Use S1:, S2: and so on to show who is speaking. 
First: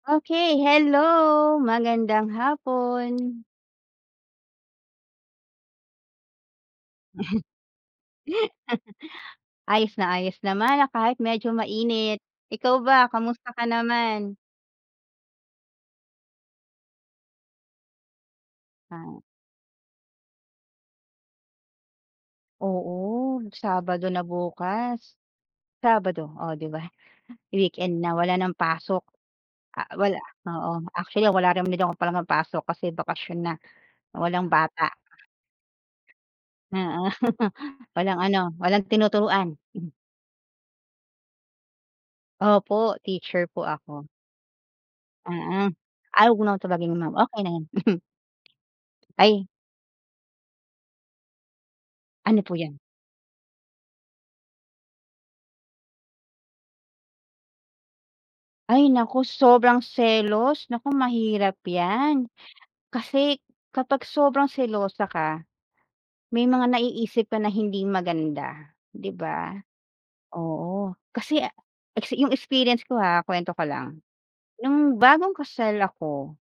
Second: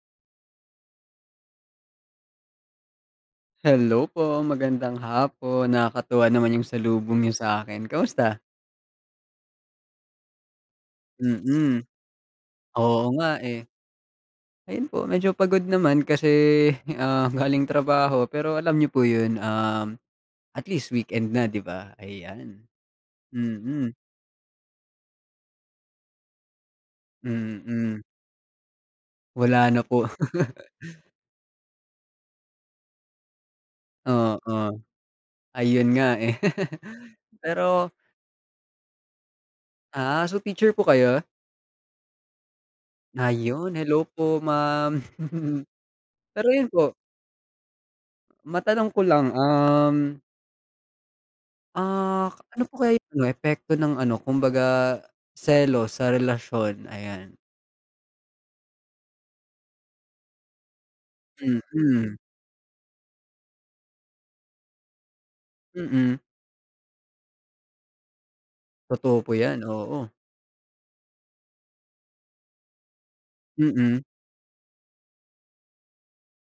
S1: Okey, hello! Magandang hapon.
S2: Hello po, magandang hapon! Nakakatuwa naman yung salubong niyo sa'kin, kamusta?
S1: Ayos na ayos naman na kahit medyo
S2: Mm,
S1: mainit, ikaw
S2: oo
S1: ba
S2: nga,
S1: kamusta
S2: eh.
S1: ka naman?
S2: Ayun po medyo pagod naman kasi, ah, galing trabaho pero alam niyo po
S1: Ah.
S2: yun, um, at least weekend na 'di ba? Ayan
S1: Oo,
S2: mm.
S1: Sabado na bukas. Sabado, oh, 'di ba weekend
S2: Mm.
S1: na wala ng pasok,
S2: Wala
S1: a
S2: na po.
S1: wala oo, actually wala [unintelligible] pasok kasi bakasyon na, walang
S2: Oo,
S1: bata.
S2: ayun nga eh.
S1: Oo,
S2: Pero
S1: walang ano, walang tinuturuan. Mm.
S2: Ah, so teacher po kayo?
S1: Opo, teacher po
S2: Ayun,
S1: ako.
S2: hello po ma'am!
S1: Mm. Ay, 'wag mo
S2: Pero
S1: na akong
S2: yun po
S1: tawaging ma'am, okey na 'yan.
S2: Matanong ko lang,
S1: Ay.
S2: um ah,
S1: Ano po
S2: ano
S1: 'yan?
S2: po kaya yung ano, epekto ng ano kumbaga selos sa relasyon? Ayan.
S1: Ay, naku sobrang selos, naku mahirap
S2: Mm.
S1: yan kasi kapag sobrang selosa ka,
S2: Mm.
S1: may mga naiisip ka na hindi maganda, 'di
S2: Totoo po
S1: ba?
S2: 'yan, oo.
S1: Oo, kasi, ah, exi yung experience ko, ha, kuwento ka lang,
S2: Mm.
S1: nung bagong kasal ako